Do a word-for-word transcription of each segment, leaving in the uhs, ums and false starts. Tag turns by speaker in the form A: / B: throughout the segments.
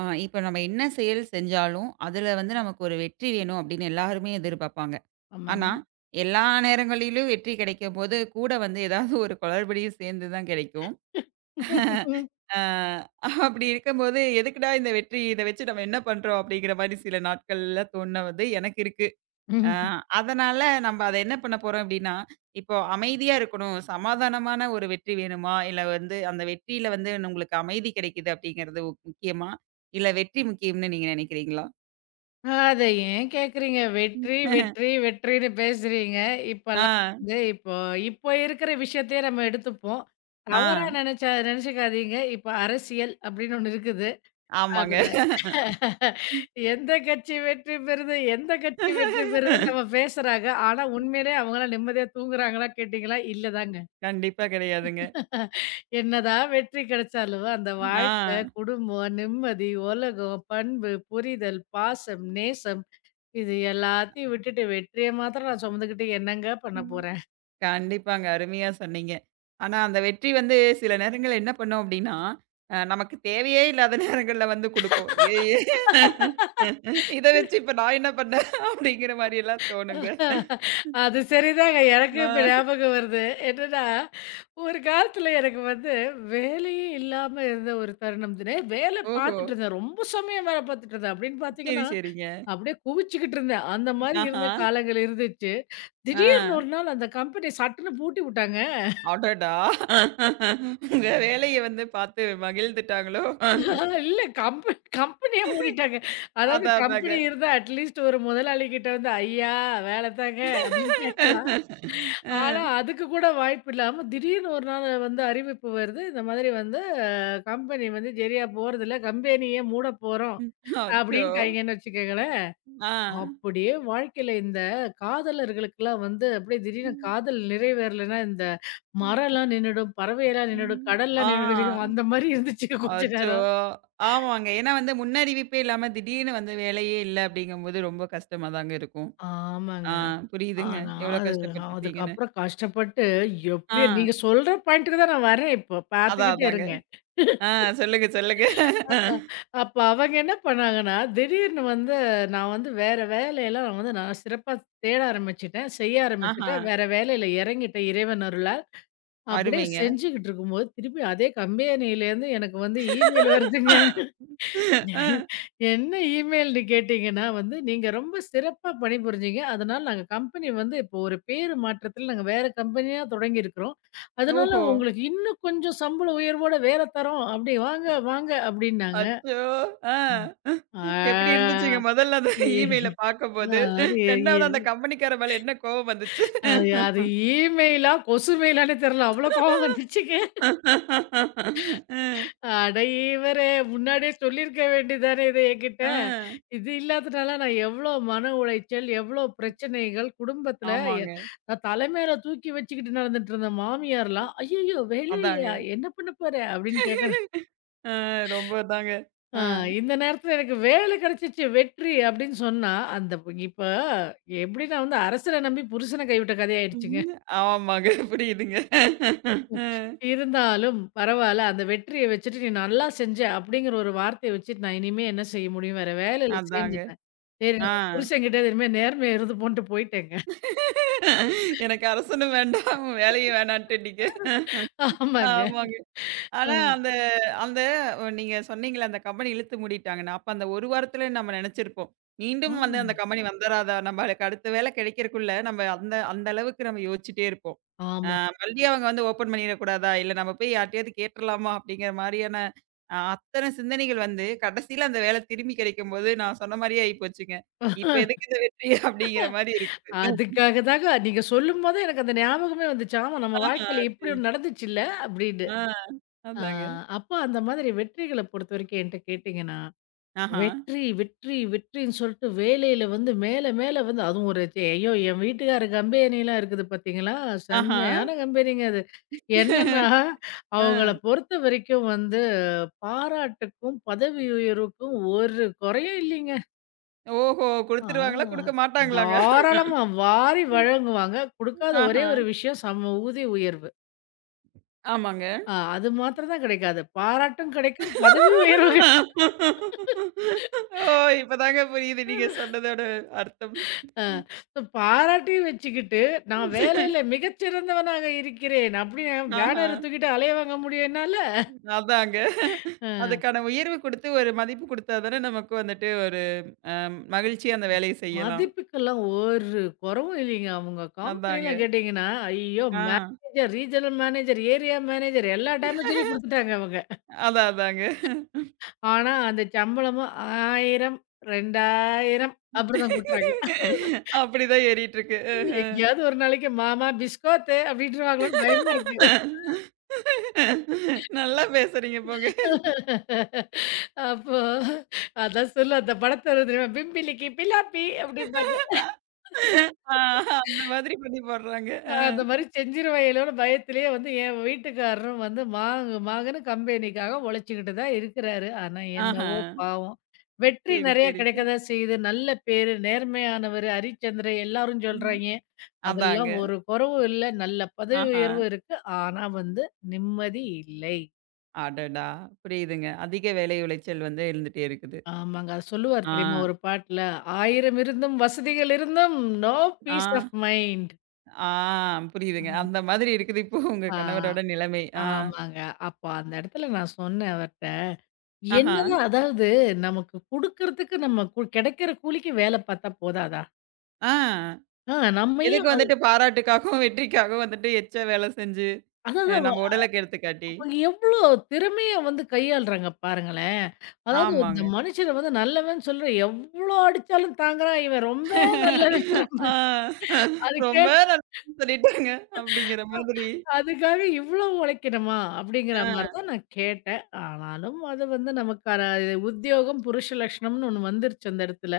A: ஆ இப்ப நம்ம என்ன செயல் செஞ்சாலும், அதுல வந்து நமக்கு ஒரு வெற்றி வேணும் அப்படின்னு எல்லாருமே எதிர்பார்ப்பாங்க. ஆனா,
B: ஆமாங்க.
A: எல்லா நேரங்களிலும் வெற்றி கிடைக்கும்போது, கூட வந்து ஏதாவது ஒரு குளறுபடியும் சேர்ந்து தான் கிடைக்கும். ஆ அப்படி இருக்கும்போது, "எதுக்குடா இந்த வெற்றி? இத வச்சு நம்ம என்ன பண்றோம்?" அப்படிங்கிற மாரி சில நாட்கள்ல தோணுனது எனக்கு இருக்கு. ஆ
B: ம்.
A: அதனால நம்ம அத என்ன பண்ண போறோம் அப்டின்னா, இப்போ அமைதியா இருக்கணும், சமாதானமான ஒரு வெற்றி வேணுமா? இல்ல வந்து அந்த வெற்றியில வந்து உங்களுக்கு அமைதி கிடைக்குது அப்டிங்கிறது முக்கியமா? இல்ல வெற்றி முக்கியம்னு நீங்க நினைக்கிறீங்களா?
B: அத ஏன் கேட்குறீங்க? வெற்றி, வெற்றி, வெற்றின்னு பேசுறீங்க. இப்பல்லாம்
A: ஆ,
B: வந்து இப்போ இப்போ இருக்கிற விஷயத்தையே நம்ம எடுத்துப்போம்.
A: ஆ,
B: தவறா நெனச்சா நெனச்சுக்காதீங்க. இப்ப அரசியல் அப்படின்னு ஒண்ணு இருக்குது.
A: ஆமாங்க.
B: அதுல எந்த கட்சி வெற்றி பெறுது? எந்த கட்சி வெற்றி பெறுதுன்னு நம்ம பேசுறாங்க. ஆனா உண்மையிலே அவங்கலாம் நிம்மதியா தூங்குறாங்களா கேட்டீங்களா? இல்ல தாங்க.
A: கண்டிப்பா கிடையாதுங்க.
B: என்னதான் வெற்றி கிடைச்சாலும் அந்த
A: ஆ.
B: வாழ்க்கை, குடும்பம், நிம்மதி, உலகம், பண்பு, புரிதல், பாசம், நேசம் இது எல்லாத்தையும் விட்டுட்டு வெற்றிய மாத்திரம் நான் சுமந்துக்கிட்டு என்னங்க பண்ண போறேன்?
A: கண்டிப்பாங்க. அருமையா சொன்னீங்க. ஆனா, அந்த வெற்றி வந்து சில நேரங்கள்ல என்ன பண்ணும் அப்டின்னா, அ நமக்கு தேவையே இல்லாத நேரங்கள்ல வந்து குடுக்கும். ஏ ஏ இத வச்சு இப்ப நான் என்ன பண்ணேன்? அப்டிங்கிற மாரியெல்லாம் தோணுங்க.
B: அது சரிதாங்க. எனக்கு இப்ப
A: ஆ.
B: ஞாபகம் வருது. என்னன்னா, ஒரு காலத்துல எனக்கு வந்து வேலையே இல்லாம இருந்த ஒரு தருணம். தினே வேல
A: ஓஹோ!
B: பார்த்துட்டு இருந்தேன். ரொம்ப சமயம் வேல பார்த்துட்டு இருந்தேன். அப்படின்னு
A: சரி,
B: பார்த்தீங்கன்னா,
A: சரிங்க.
B: அப்படியே குவிச்சுக்கிட்டு இருந்தேன். அந்த மாரி
A: ஆஹா.
B: இருந்த காலங்கள் இருந்துச்சு. திடீர்னு
A: ஆ.
B: ஒரு நாள் அந்த கம்பெனிய சட்டுன்னு பூட்டி வுட்டாங்க.
A: அடடா! உங்க வேலைய வந்து பார்த்து மகிழ்ந்துட்டாங்களோ?
B: ஆனா இல்ல கம்ப கம்பெனிய மூடிட்டாங்க. அதாவது
A: அதான்
B: கம்பெனி
A: அதாங்க.
B: இருந்தா அட்லீஸ்ட் ஒரு முதலாளிகிட்ட வந்து, "ஐயா வேல தாங்க" அப்படின்னு கேட்கலாம்.
A: அ.
B: ஆனா அதுக்கு கூட வாய்ப்பு இல்லாம திடீர்னு ஒரு நாள் வந்து அறிவிப்பு வருது. இந்த மாதிரி வந்து கம்பெனி வந்து சரியா போறதில்ல. கம்பெனியே மூட போறோம்
A: அச்சோ!
B: அப்படின்ட்டாய்ங்கன்னு வச்சுக்கங்களேன்.
A: ஆ.
B: அப்படியே வாழ்க்கையில இந்த காதலர்களுக்கெல்லாம் வந்து அப்படியே திடீர்னு காதல் நிறைவேறலைன்னா, இந்த மரம்லாம் நின்னுடும், பறவையெல்லாம் நின்னுடும்,
A: ஆ.
B: கடல்லாம் நின்னுடும். அந்த மாரி இருந்துச்சுங்க கொஞ்ச
A: அச்சோ!
B: நேரம்.
A: ஆமாங்க. ஏன்னா வந்து முன்னறிவிப்பே இல்லாம திடீர்னு வந்து வேலையே இல்ல அப்படிங்கும்போது ரொம்ப கஷ்டமா தாங்க இருக்கும். ஆ
B: ஆமாங்க.
A: புரியுதுங்க.
B: ஆனா,
A: எவ்வளோ
B: அது
A: கஷ்டப்பட்டுருப்பீங்கன்னு.
B: அதுக்கப்புறம் கஷ்டப்பட்டு எப்படியோ
A: ஆ
B: நீங்க சொல்ற பாயிண்ட்டுக்கு தான் நான் வரேன் இப்போ.
A: அதான்
B: பார்த்துக்கிட்டே
A: அதாங்க.
B: இருங்க.
A: ஆ சொல்லுங்க, சொல்லுங்க.
B: அ, அ. அப்ப அவங்க என்ன பண்ணாங்கன்னா, திடீர்னு வந்து நான் வந்து வேற வேலையெல்லாம் நான் வந்து நான் சிறப்பா தேட ஆரம்பிச்சுட்டேன். செய்ய
A: ஆஹா!
B: ஆரம்பிச்சுட்டேன். வேற வேலையில இறங்கிட்டேன் இறைவன் அருளால. அப்படியே
A: அருமைங்க.
B: செஞ்சுகிட்டு இருக்கும்போது, திருப்பி அதே கம்பெனிலேருந்து எனக்கு வந்து இமெயில் வருதுங்க.
A: அ.
B: என்ன இமெயில்ன்னு கேட்டீங்கன்னா வந்து, "நீங்க ரொம்ப சிறப்பா பணிபுரிஞ்சீங்க. அதனால நாங்க கம்பெனி வந்து இப்போ ஒரு பேரு மாற்றத்தில நாங்க வேற கம்பெனியா தொடங்கியிருக்கிறோம். அதனால
A: ஓஹோ!
B: உங்களுக்கு இன்னும் கொஞ்சம் சம்பள உயர்வோட வேற தரோம். அப்படி வாங்க, வாங்க" அப்படின்னாங்க.
A: அச்சோ! ஆ.
B: ம். ஆ
A: எப்படி இருந்துச்சுங்க முதல்ல அந்த
B: எ
A: இமெயில பார்க்கும்போது?
B: அது
A: இரண்டாவது அந்த
B: எ
A: கம்பெனிக்கார மேல என்ன கோவம் வந்துச்சு?
B: அது
A: அ.
B: அது இமெயிலா, கொசு மெயிலான்னே தெரியல. அவ்வளோ கோவம் வந்துச்சுங்க. அட இவரே! முன்னாடியே சொல்லியிருக்க வேண்டியது தானே இத என்கிட்ட.
A: ஆ.
B: இது இல்லாதனால நான் எவ்ளோ மன உளைச்சல், எவ்ளோ பிரச்சனைகள் குடும்பத்தில எ
A: ஆமாங்க.
B: நான் தலை மேல தூக்கி வச்சுக்கிட்டு நடந்துட்டுருந்த மாமியார்லாம், "ஐய்யய்யோ! வேலை
A: அதாங்க.
B: இல்லையா? என்ன பண்ண போற?" அப்படின்னு கேட்குறாங்க.
A: ஆ, ரொம்ப தாங்க.
B: ஆ,
A: ஆ.
B: இந்த நேரத்தில எனக்கு வேலை கிடைச்சிச்சு, வெற்றி அப்படின்னு சொன்னா, அந்த இப்ப எப்படின்னா வந்து அரசர நம்பி புருஷன கைவிட்ட கதை ஆயிடுச்சுங்க.
A: ம், ஆமாங்க. புரியுதுங்க. அ
B: இருந்தாலும் பரவால்ல. அந்த வெற்றிய வச்சுட்டு, "நீ நல்லா செஞ்ச" அப்படிங்கிற ஒரு வார்த்தைய வச்சுட்டு, நான் இனிமே என்ன செய்ய முடியும்? வேற வேலையில
A: அதாங்க.
B: சேர்ந்துட்டேன். சரி
A: ஆ.
B: நம்ம புருஷன்கிட்ட இனிமே நேர்மைய இருந்து போன்ட்டு போயிட்டேங்க.
A: எனக்கு அரசனும் வேண்டாம், வேலையும் வேணான்ட்டுட்டீங்க.
B: ஆமாங்க.
A: ஆமாங்க. ஆனா,
B: ம்.
A: அந்த அந்த நீங்க சொன்னீங்கல்ல, அந்த கம்பெனி இழுத்து மூடிட்டாங்கன்னு. அப்ப அந்த ஒரு வாரத்துல நம்ம நெனச்சிருப்போம். மீண்டும் வந்து அந்த கம்பெனி வந்துராதா? நம்மளுக்கு அடுத்த வேலை கிடைக்கிறக்குள்ள நம்ம அந்த அந்த அளவுக்கு நம்ம யோசிச்சுட்டே இருப்போம். அ
B: ஆமா.
A: மறுபடியும் அவங்க வந்து ஓப்பன் பண்ணிறக்கூடாதா? இல்ல நம்ம போய் யார்ட்டயாவது கேட்டுறலாமா? அப்படிங்கிற மாரியான அ அத்தன சிந்தனைகள் வந்து கடைசியில அந்த வேலை திரும்பி கிடைக்கும்போது, நான் சொன்ன மாரியே ஆயிப்போச்சுங்க. இப்ப எதுக்கு இந்த வெற்றி? அப்படிங்கிற மாரி இருக்குது.
B: அதுக்காக தாங்க நீங்க சொல்லும்போதே எனக்கு அந்த ஞாபகமே வந்துச்சு. ஆமா நம்ம
A: ஆஹா,
B: வாழ்க்கையில இப்படி
A: சரிங்க.
B: ஒண்ணு நடந்துச்சுல்ல அப்படின்னு.
A: ஆ
B: ஆ,
A: அதாங்க.
B: அப்போ அந்த மாதிரி வெற்றிகள பொறுத்தவரைக்கும் என்ட்ட கேட்டீங்கன்னா
A: ஆஹா,
B: வெற்றி, வெற்றி, வெற்றின்னு சொல்ட்டு வேலையில வந்து மேல, மேல வந்து அதுவும் ஒரு ச்சே, ஐயோ! என் வீட்டுக்கார கம்பெனிலாம் இருக்குது பார்த்தீங்களா?
A: ஆஹா.
B: செம்மையான கம்பெனிங்க அது. என்னன்னா,
A: ஆ.
B: அவங்கள பொறுத்த வரைக்கும் வந்து பாராட்டுக்கும், பதவி உயர்வுக்கும் ஒரு குறையும் இல்லைங்க.
A: ஓஹோ!
B: ஆ,
A: குடுத்துருவாங்களா? குடுக்க மாட்டாங்களாங்க?
B: தாராளமா வாரி வழங்குவாங்க. குடுக்காத ஒரே
A: ஆஹா.
B: ஒரு விஷயம் சம ஊதிய உயர்வு.
A: ஆமாங்க.
B: ஆ, அது மாத்திரம் தான் கிடைக்காது. பாராட்டும் கிடைக்கும், பதவி உயர்வு.
A: ஓ! இப்பதாங்க புரியுது நீங்க சொன்னதோட அர்த்தம்.
B: அ பாராட்டி வச்சுக்கிட்டு, நான் வேலையில மிகச்சிறந்தவனாக இருக்கிறேன். அப்படின்னு
A: ஆஹா.
B: பேனர தூக்கிட்டு அலைய வாங்க முடியும் என்னால?
A: அதாங்க.
B: அ
A: அதுக்கான உயர்வு குடுத்து ஒரு மதிப்பு குடுத்தா தானே நமக்கு வந்துட்டு ஒரு அ மகிழ்ச்சியா அந்த வேலைய செய்யலாம்.
B: மதிப்புக்கெல்லாம் ஒரு குறைவும் இல்லைங்க. அவங்க
A: அதாங்க.
B: கம்பெனில கேட்டீங்கன்னா, ஐயோ!
A: ஆ.
B: Manager, regional manager, area manager எல்லா டேமேஜரையும் குடுத்துட்டாங்க அவங்க.
A: அதான் அதாங்க.
B: ஆனா, அந்த சம்பளமும் ஆயிரம், இரண்டாயிரம் அப்படிதான் குடுக்குறாங்க.
A: அப்படிதான் ஏறிட்டுருக்கு. அஹ.
B: எங்கேயாவது ஒரு நாளைக்கு மாமா பிஸ்கோத்து அப்படின்ருவாங்களோன்னு பயமா இருக்கு.
A: நல்லா பேசுறீங்க போங்க.
B: அப்போ அதான் சொல்லும் அந்த படத்த வந்து தெரியுமா, "பிம்பிலிக்கி பிலாப்பி" அப்படிம்பாங்க.
A: ஆ அந்த மாதிரி பண்ணி போடுறாங்க.
B: அ
A: அ.
B: அந்த மாரி செஞ்சிருவாங்களோன்னு பயத்திலேயே வந்து என் வீட்டுக்காரரும் வந்து மாங்கு மாங்குன்னு கம்பெனிக்காக உழைச்சுக்கிட்டு தான் இருக்கிறாரு. ஆனா
A: ஆஹா.
B: என்னவோ பாவம். வெற்றி
A: சரி,
B: நெறைய கிடைக்க
A: சரிங்க.
B: தான் செய்யுது. நல்ல பேரு, நேர்மையானவரு, ஹரிச்சந்திர எல்லாரும்
A: ம்.
B: சொல்றாய்ங்க.
A: அதாங்க.
B: அதெல்லாம் ஒரு குறைவும் இல்ல. நல்ல பதவி
A: ஆஹா.
B: உயர்வும் இருக்கு. ஆனா வந்து நிம்மதி இல்லை.
A: அடடா! புரியுதுங்க. அதிக வேலை உளைச்சல் வந்து இருந்துட்டே இருக்குது.
B: ஆமாங்க. அது சொல்லுவாரு
A: ஆ,
B: தெரியுமா ஒரு பாட்டுல, "ஆயிரம் இருந்தும் வசதிகள் இருந்தும் no
A: ah,
B: peace of mind."
A: ஆ புரியுதுங்க.
B: ஆம்.
A: அந்த மாதிரி இருக்குது இப்போ உங்க
B: ஆ,
A: கணவரோட நிலைமை. ஆ.
B: ஆமாங்க. அப்ப அந்த இடத்துல நான் சொன்னேன் அவர்ட்ட,
A: ஆஹா.
B: "என்னதான் அதாவது நமக்கு குடுக்கறதுக்கு நம்ம கு கிடைக்கிற கூலிக்கு வேலை பார்த்தா போதாதா?
A: ஆ.
B: ஆ, நம்ம
A: எதுக்கு
B: ஏன்?"
A: வந்துட்டு பாராட்டுக்காகவும், வெற்றிக்காகவும் வந்துட்டு எச்ச வேலை செஞ்சு,
B: அதாவது
A: அ
B: அவ
A: நம்ம உடல கெடுத்துக்காட்டி.
B: அவங்க எவ்ளோ திறமையா வந்து கையாளுறாங்க பாருங்களேன். அதாவது
A: ஆமாங்க.
B: இந்த மனுஷன வந்து நல்லவன்னு சொல்ற எவ்ளோ அடிச்சாலும் தாங்குறான். இவன் ரொம்ப நல்லவன்.
A: ஆ.
B: அதுக்கு
A: ரொம்ப நல்லா சொல்லிட்டாங்க. அப்படிங்கிற மாதிரி.
B: அதுக்காக இவ்ளோ உழைக்கணுமா? அப்படிங்கிற மாரி
A: ஆ.
B: தான் நான் கேட்டேன். ஆனாலும் அது வந்து நமக்கான இது உத்தியோகம், புருஷ லக்ஷணம்னு ஒண்ணு வந்துருச்சு அந்த இடத்துல.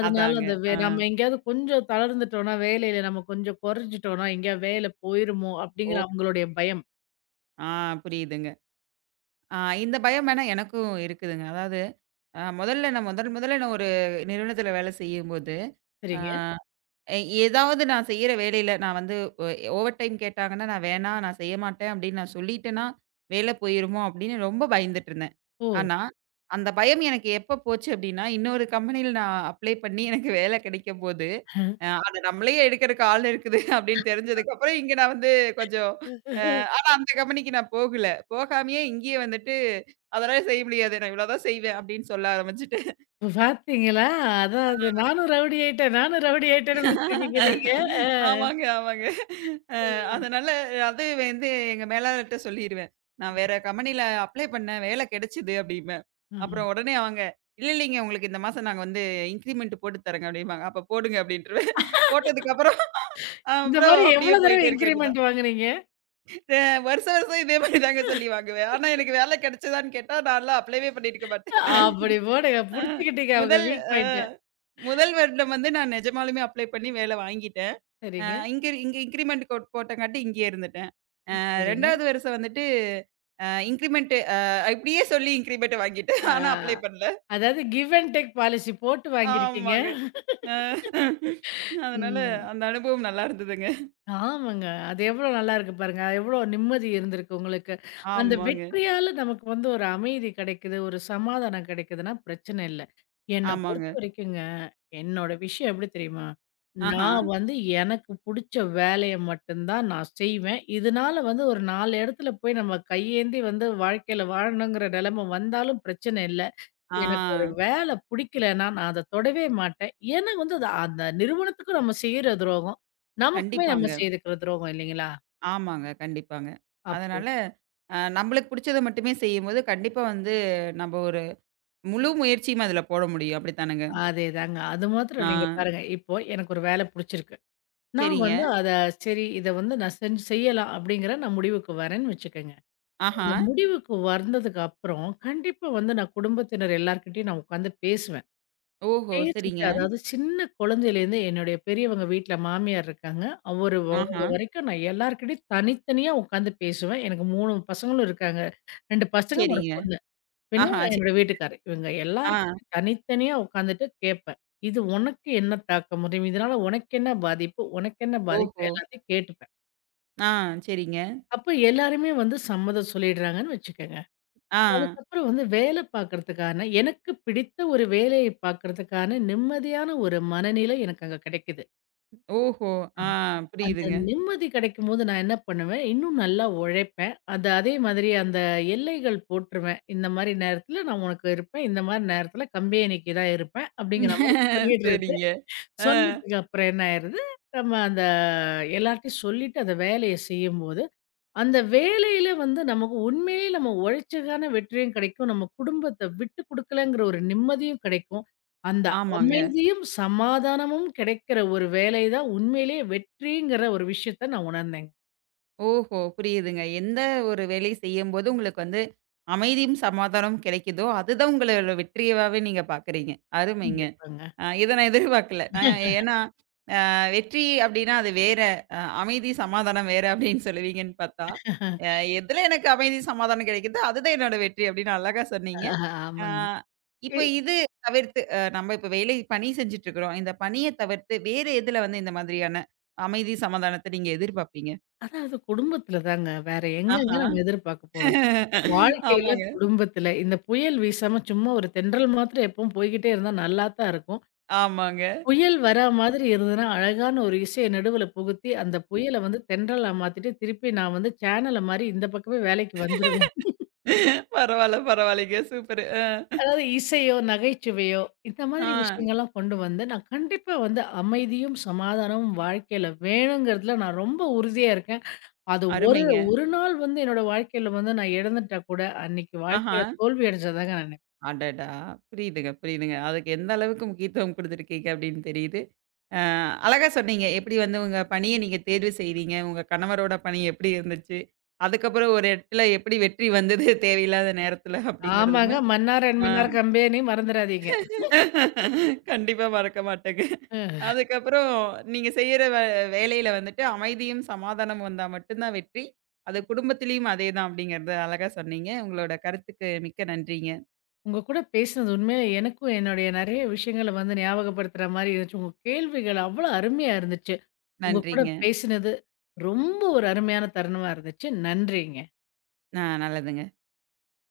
B: அதனால
A: அதாங்க.
B: அந்த வே
A: ஆ.
B: நம்ம எங்கேயாவது கொஞ்சம் தளர்ந்துட்டோம்னா, வேலையில நம்ம கொஞ்சம் குறைஞ்சுட்டோம்னா, எங்கேயா வேலை போயிருமோ
A: ஓ!
B: அப்படிங்கிற அவங்களுடைய பயம்.
A: ஆ புரியுதுங்க. ஆ இந்த பயம் வேணா எனக்கும் இருக்குதுங்க. அதாவது அ முதல்ல நான் முதல் முதல்ல நான் ஒரு நிறுவனத்தில வேலை செய்யும்போது, ஆ
B: சரிங்க.
A: எ ஏதாவது நான் செய்யற வேலையில நான் வந்து ஒ ஓவர் டைம் கேட்டாங்கன்னா, நான் வேணாம், நான் செய்ய மாட்டேன் அப்படின்னு நான் சொல்லிட்டேன்னா, வேலை போயிருமோ அப்படின்னு ரொம்ப பயந்துட்டுருந்தேன்.
B: ஓ!
A: ஆனா, அந்த பயம் எனக்கு எப்ப போச்சு அப்படின்னா, இன்னொரு கம்பெனியில நான் அப்ளை பண்ணி எனக்கு வேலை கிடைக்கும்போது, அ அத நம்மளே எடுக்கறக்கு ஆள் இருக்குது அப்படின்னு தெரிஞ்சதுக்கப்புறம், இங்க நான் வந்து கொஞ்சம் அ ஆனா அந்த கம்பெனிக்கு நான் போகல. போகாமயே இங்கேயே வந்துட்டு, அதெல்லாம் செய்ய முடியாது. நான் இவ்வளோதான் செய்வேன் அப்படின்னு சொல்ல ஆரம்பிச்சுட்டேன்.
B: இப்ப பார்த்தீங்களா? அதாவது நானும் ரவுடி ஆயிட்டேன், நானும் ரவுடி ஆயிட்டேன்னு முடிச்சிருக்கீங்க நீங்க. ஆ.
A: ஆமாங்க, ஆமாங்க. அ
B: ம்.
A: அதனால அது வந்து எங்க மேலாளர்ட்ட சொல்லிருவேன். நான் வேற கம்பெனில அப்ளை பண்ணேன், வேலை கிடைச்சது அப்டிம்பேன்.
B: ம்.
A: அப்புறம் உடனே அவங்க, "இல்ல இல்லைங்க உங்களுக்கு இந்த மாசம் நாங்க வந்து இன்கிரிமெண்ட் போட்டு தர்றோங்க" அப்டிம்பாங்க. அப்ப போடுங்க அப்டின்ருவேன். போட்டதுக்கு அப்புறம்
B: இந்த
A: அப்புறம்
B: மாரி
A: அப்டியே
B: எவ்வளோ தடவ
A: போயிட்டே இருக்க வேண்டியதுதான்.
B: இன்கிரிமெண்ட் வாங்குனீங்க?
A: அ வருஷம் வருஷம் இதே மாரி தாங்க சொல்லி வாங்குவேன். ஆனா எனக்கு வேலை கிடைச்சதான்னு கேட்டா, நான்லாம் அப்ளைவே பண்ணியிருக்க மாட்டேன்.
B: அப்படி போடுங்க.
A: அ
B: புடிச்சுக்கிட்டீங்க அவங்க
A: முதல்
B: வீக்
A: அ
B: பாயிண்ட்ட.
A: முதல் வருடம் வந்து நான் நிஜமாலுமே அப்ளை பண்ணி வேலை வாங்கிட்டேன். அ
B: சரிங்க,
A: இங்க இங்க இன்கிரிமெண்ட் போட் போட்டங்காட்டி இங்கேயே இருந்துட்டேன். அ
B: சரிங்க.
A: இரண்டாவது வருஷம் வந்துட்டு அ இன்கிரிமெண்ட் அ இப்படியே சொல்லி இன்கிரிமெண்ட் வாங்கிட்டேன். ஆனா
B: ஆ,
A: அப்ளை பண்ணல.
B: அதாவது கிவ் அண்ட் டேக் பாலிசி போட்டு வாங்கியிருக்கீங்க.
A: ஆமாங்க. அ அதனால
B: ம்.
A: அந்த அனுபவம் நல்லா இருந்ததுங்க.
B: ஆமாங்க. அது எவ்ளோ நல்லாருக்கு பாருங்க. எவ்ளோ நிம்மதி இருந்திருக்கு உங்களுக்கு. அந்த
A: ஆமாங்க,
B: வெற்றியால நமக்கு வந்து ஒரு அமைதி கிடைக்குது, ஒரு சமாதானம் கிடைக்குதுன்னா பிரச்சனை இல்ல. என்ன பொறுத்த
A: ஆமாங்க.
B: வரைக்குங்க, என்னோட விஷயம் எப்டி தெரியுமா?
A: ஆஹா.
B: நான் வந்து எனக்கு புடிச்ச வேலைய மட்டும் தான் நான் செய்வேன். இதனால வந்து ஒரு நாலு இடத்துல போய் நம்ம கையேந்தி வந்து வாழ்க்கையில வாழணுங்கிற நிலைமை வந்தாலும் பிரச்சனை இல்ல.
A: ஆ
B: எனக்கு ஒரு வேலை புடிக்கலன்னா, நான் அத தொடவே மாட்டேன். ஏன்னா வந்து அது அந்த நிறுவனத்துக்கும் நம்ம செய்ற துரோகம். நமக்குமே நம்ம
A: கண்டிப்பாங்க.
B: செய்துக்கிற துரோகம் இல்லைங்களா?
A: ஆமாங்க, கண்டிப்பாங்க.
B: அப்போ
A: அதனால அ நம்மளுக்கு புடிச்சத மட்டுமே செய்யும்போது கண்டிப்பா வந்து நம்ம ஒரு முழு முயற்சியும் அதுல போட முடியும். அப்படித்தானங்க?
B: அதேதாங்க. அது
A: ஆ
B: மாத்திரம் நீங்க பாருங்க, இப்போ எனக்கு ஒரு வேலை புடிச்சிருக்கு. நான்
A: சரிங்க.
B: வந்து அத சரி இத வந்து நான் செஞ்சு செய்யலாம் அப்படிங்கிற நான் முடிவுக்கு வரேன்னு வச்சுக்கங்க.
A: ஆஹா.
B: அந்த முடிவுக்கு வந்ததுக்கு அப்புறம், கண்டிப்பா வந்து நான் குடும்பத்தினர் எல்லார்கிட்டயும் நான் உட்காந்து பேசுவேன்.
A: ஓஹோ!
B: பேசிட்டு,
A: சரிங்க.
B: அதாவது சின்ன குழந்தையிலேருந்து என்னுடைய பெரியவங்க வீட்ல மாமியார் இருக்காங்க. அவரு
A: ஆஹா.
B: அவங்க வரைக்கும் நான் எல்லார்கிட்டயும் தனித்தனியா உட்காந்து பேசுவேன். எனக்கு மூணு பசங்களும் இருக்காங்க. ரெண்டு பசங்க, ஒரு
A: சரிங்க.
B: பொண்ணு. பின்ன
A: ஆஹா! சே
B: என்னோட வீட்டுக்காரர். இவங்க
A: ஆ.
B: எல்லார்கிட்டயும் தனித்தனியா உட்காந்துட்டு கேட்பேன். இது உனக்கு என்ன தாக்கம் முடியும்? இதனால உனக்கு என்ன பாதிப்பு? உனக்கு என்ன பாதிப்பு?
A: ஓஹோ!
B: எல்லாத்தையும் கேட்டுப்பேன்.
A: ஆ சரிங்க.
B: அப்ப எல்லாருமே வந்து சம்மதம் சொல்லிடுறாங்கன்னு வச்சுக்கங்க.
A: ஆ.
B: அதுக்கப்புறம் வந்து வேலை பார்க்கறதுக்கான எனக்கு பிடித்த ஒரு வேலையை பார்க்கறதுக்கான நிம்மதியான ஒரு மனநிலை எனக்கு அங்க கிடைக்குது.
A: ஓஹோ! ஆ
B: ஆமா. அந்த
A: புரியுதுங்க.
B: நிம்மதி கிடைக்கும்போது நான் என்ன பண்ணுவேன், இன்னும் நல்லா உழைப்பேன். அது அதே மாதிரி அந்த எல்லைகள் போட்டுருவேன். இந்த மாரி நேரத்தில நான் உனக்கு இருப்பேன். இந்த மாரி நேரத்தில கம்பெனிக்கு தான் இருப்பேன். அப்படிங்கிற மாரி சொல்லிடுறது.
A: சரிங்க. ஆ.
B: சொன்னதுக்கு அப்புறம் என்ன ஆயிருது, நம்ம அந்த எல்லார்ட்டயும் சொல்லிட்டு அந்த வேலைய செய்யும்போது அந்த வேலையில வந்து நமக்கு உண்மையிலேயே நம்ம உழைச்சதுக்கான வெற்றியும் கிடைக்கும். நம்ம குடும்பத்த விட்டு குடுக்கலங்கிற ஒரு நிம்மதியும் கிடைக்கும். அந்த
A: ஆமாங்க.
B: அமைதியும், சமாதானமும் கிடைக்கிற ஒரு வேலை தான் உண்மையிலேயே வெற்றிங்கிற ஒரு விஷயத்த நான் உணர்ந்தேங்க.
A: ஓஹோ! புரியுதுங்க. எந்த ஒரு வேலை செய்யும்போது உங்களுக்கு வந்து அமைதியும், சமாதானமும் கிடைக்குதோ, அதுதான் உங்களோட வெற்றியாவே நீங்க பார்க்குறீங்க. அருமைங்க.
B: கண்டிப்பாங்க.
A: அ இத நான் எதிர்பார்க்கல. அ ஏன்னா அ வெற்றி அப்டின்னா அது வேற. அ அமைதி, சமாதானம் வேற அப்டின்னு சொல்லுவீங்கன்னு பார்த்தா, அ எதுல எனக்கு அமைதி, சமாதானம் கிடைக்குதோ அதுதான் என்னோட வெற்றி அப்டின்னு அழகா சொன்னீங்க.
B: ஆஹ்
A: ஆ,
B: ஆமாங்க. இ
A: இப்ப இது தவிர்த்து அ நம்ம இப்ப வேலை பணி செஞ்சுட்டு இருக்கிறோம். இந்த பணிய தவிர்த்து வேற எதுல வந்து இந்த மாதிரியான அமைதி, சமாதானத்த நீங்க எதிர்பார்ப்பீங்க?
B: அதாவது குடும்பத்துல தாங்க. வேற எங்கங்க
A: ஆஹா.
B: நம்ம எதிர்பார்க்க போறோம்? வாழ்க்கையில,
A: ஆமாங்க,
B: குடும்பத்துல இந்த புயல் வீசாம சும்மா ஒரு தென்றல் மாத்திரம் எப்பவும் போய்க்கிட்டே இருந்தா நல்லா தான் இருக்கும்.
A: ஆமாங்க.
B: புயல் வரா மாதிரி இருந்ததுன்னா, அழகான ஒரு இசைய நடுவுல புகுத்தி, அந்த புயல வந்து தென்றலா மாத்திட்டு, திருப்பி நான் வந்து சேனல மாரி இந்த பக்கமே வேலைக்கு வந்துருவேன்.
A: பரவால்ல, பரவாயில்லங்க. சூப்பரு. அ.
B: அதாவது இசையோ, நகைச்சுவையோ இந்த
A: ஆ,
B: மாதிரி விஷயங்கள்லாம் கொண்டு வந்து, நான் கண்டிப்பா வந்து அமைதியும், சமாதானமும் வாழ்க்கையில வேணுங்கிறதுல நான் ரொம்ப உறுதியா இருக்கேன். அது ஒரு
A: அருமைங்க.
B: ஒரு நாள் வந்து என்னோட வாழ்க்கையில வந்து நான் இழந்துட்டா கூட, அன்னைக்கு
A: ஆஹா.
B: வாழ்க்கையில தோல்வி அடைஞ்சதாங்க நான் நெனைப்பேன்.
A: அடடா! புரியுதுங்க, புரியுதுங்க. அதுக்கு எந்த அளவுக்கு முக்கியத்துவம் குடுத்துருக்கீங்க அப்படின்னு தெரியுது. அ அழகா சொன்னீங்க. எப்படி வந்து உங்க பணிய நீங்க தேர்வு செய்தீங்க? உங்க கணவரோட பணி எப்படி இருந்துச்சு? அதுக்கப்புறம் ஒரு இடத்துல எப்படி வெற்றி வந்தது தேவையில்லாத நேரத்துல
B: ஆமாங்க.
A: அப்படிங்கிறதுமே
B: Mannar and
A: ah
B: Mannar company மறந்துறாதீங்க.
A: கண்டிப்பா மறக்க மாட்டேங்க.
B: அ.
A: அதுக்கப்புறம் நீங்க செய்யற வே வேலையில வந்துட்டு அமைதியும், சமாதானமும் வந்தா மட்டும் தான் வெற்றி. அது குடும்பத்திலயும் அதே தான் அப்படிங்கிறத அழகா சொன்னீங்க. உங்களோட கருத்துக்கு மிக்க நன்றிங்க.
B: உங்க கூட பேசினது உண்மையில எனக்கும் என்னுடைய நிறைய விஷயங்கள வந்து ஞாபகப்படுத்துற மாரி இருந்துச்சு. உங்க கேள்விகள் அவ்வளோ அருமையா இருந்துச்சு. உங்க கூட
A: நன்றிங்க.
B: பேசினது ரொம்ப ஒரு அருமையான தருணமா இருந்துச்சு. நன்றிங்க.
A: ஆ நல்லதுங்க.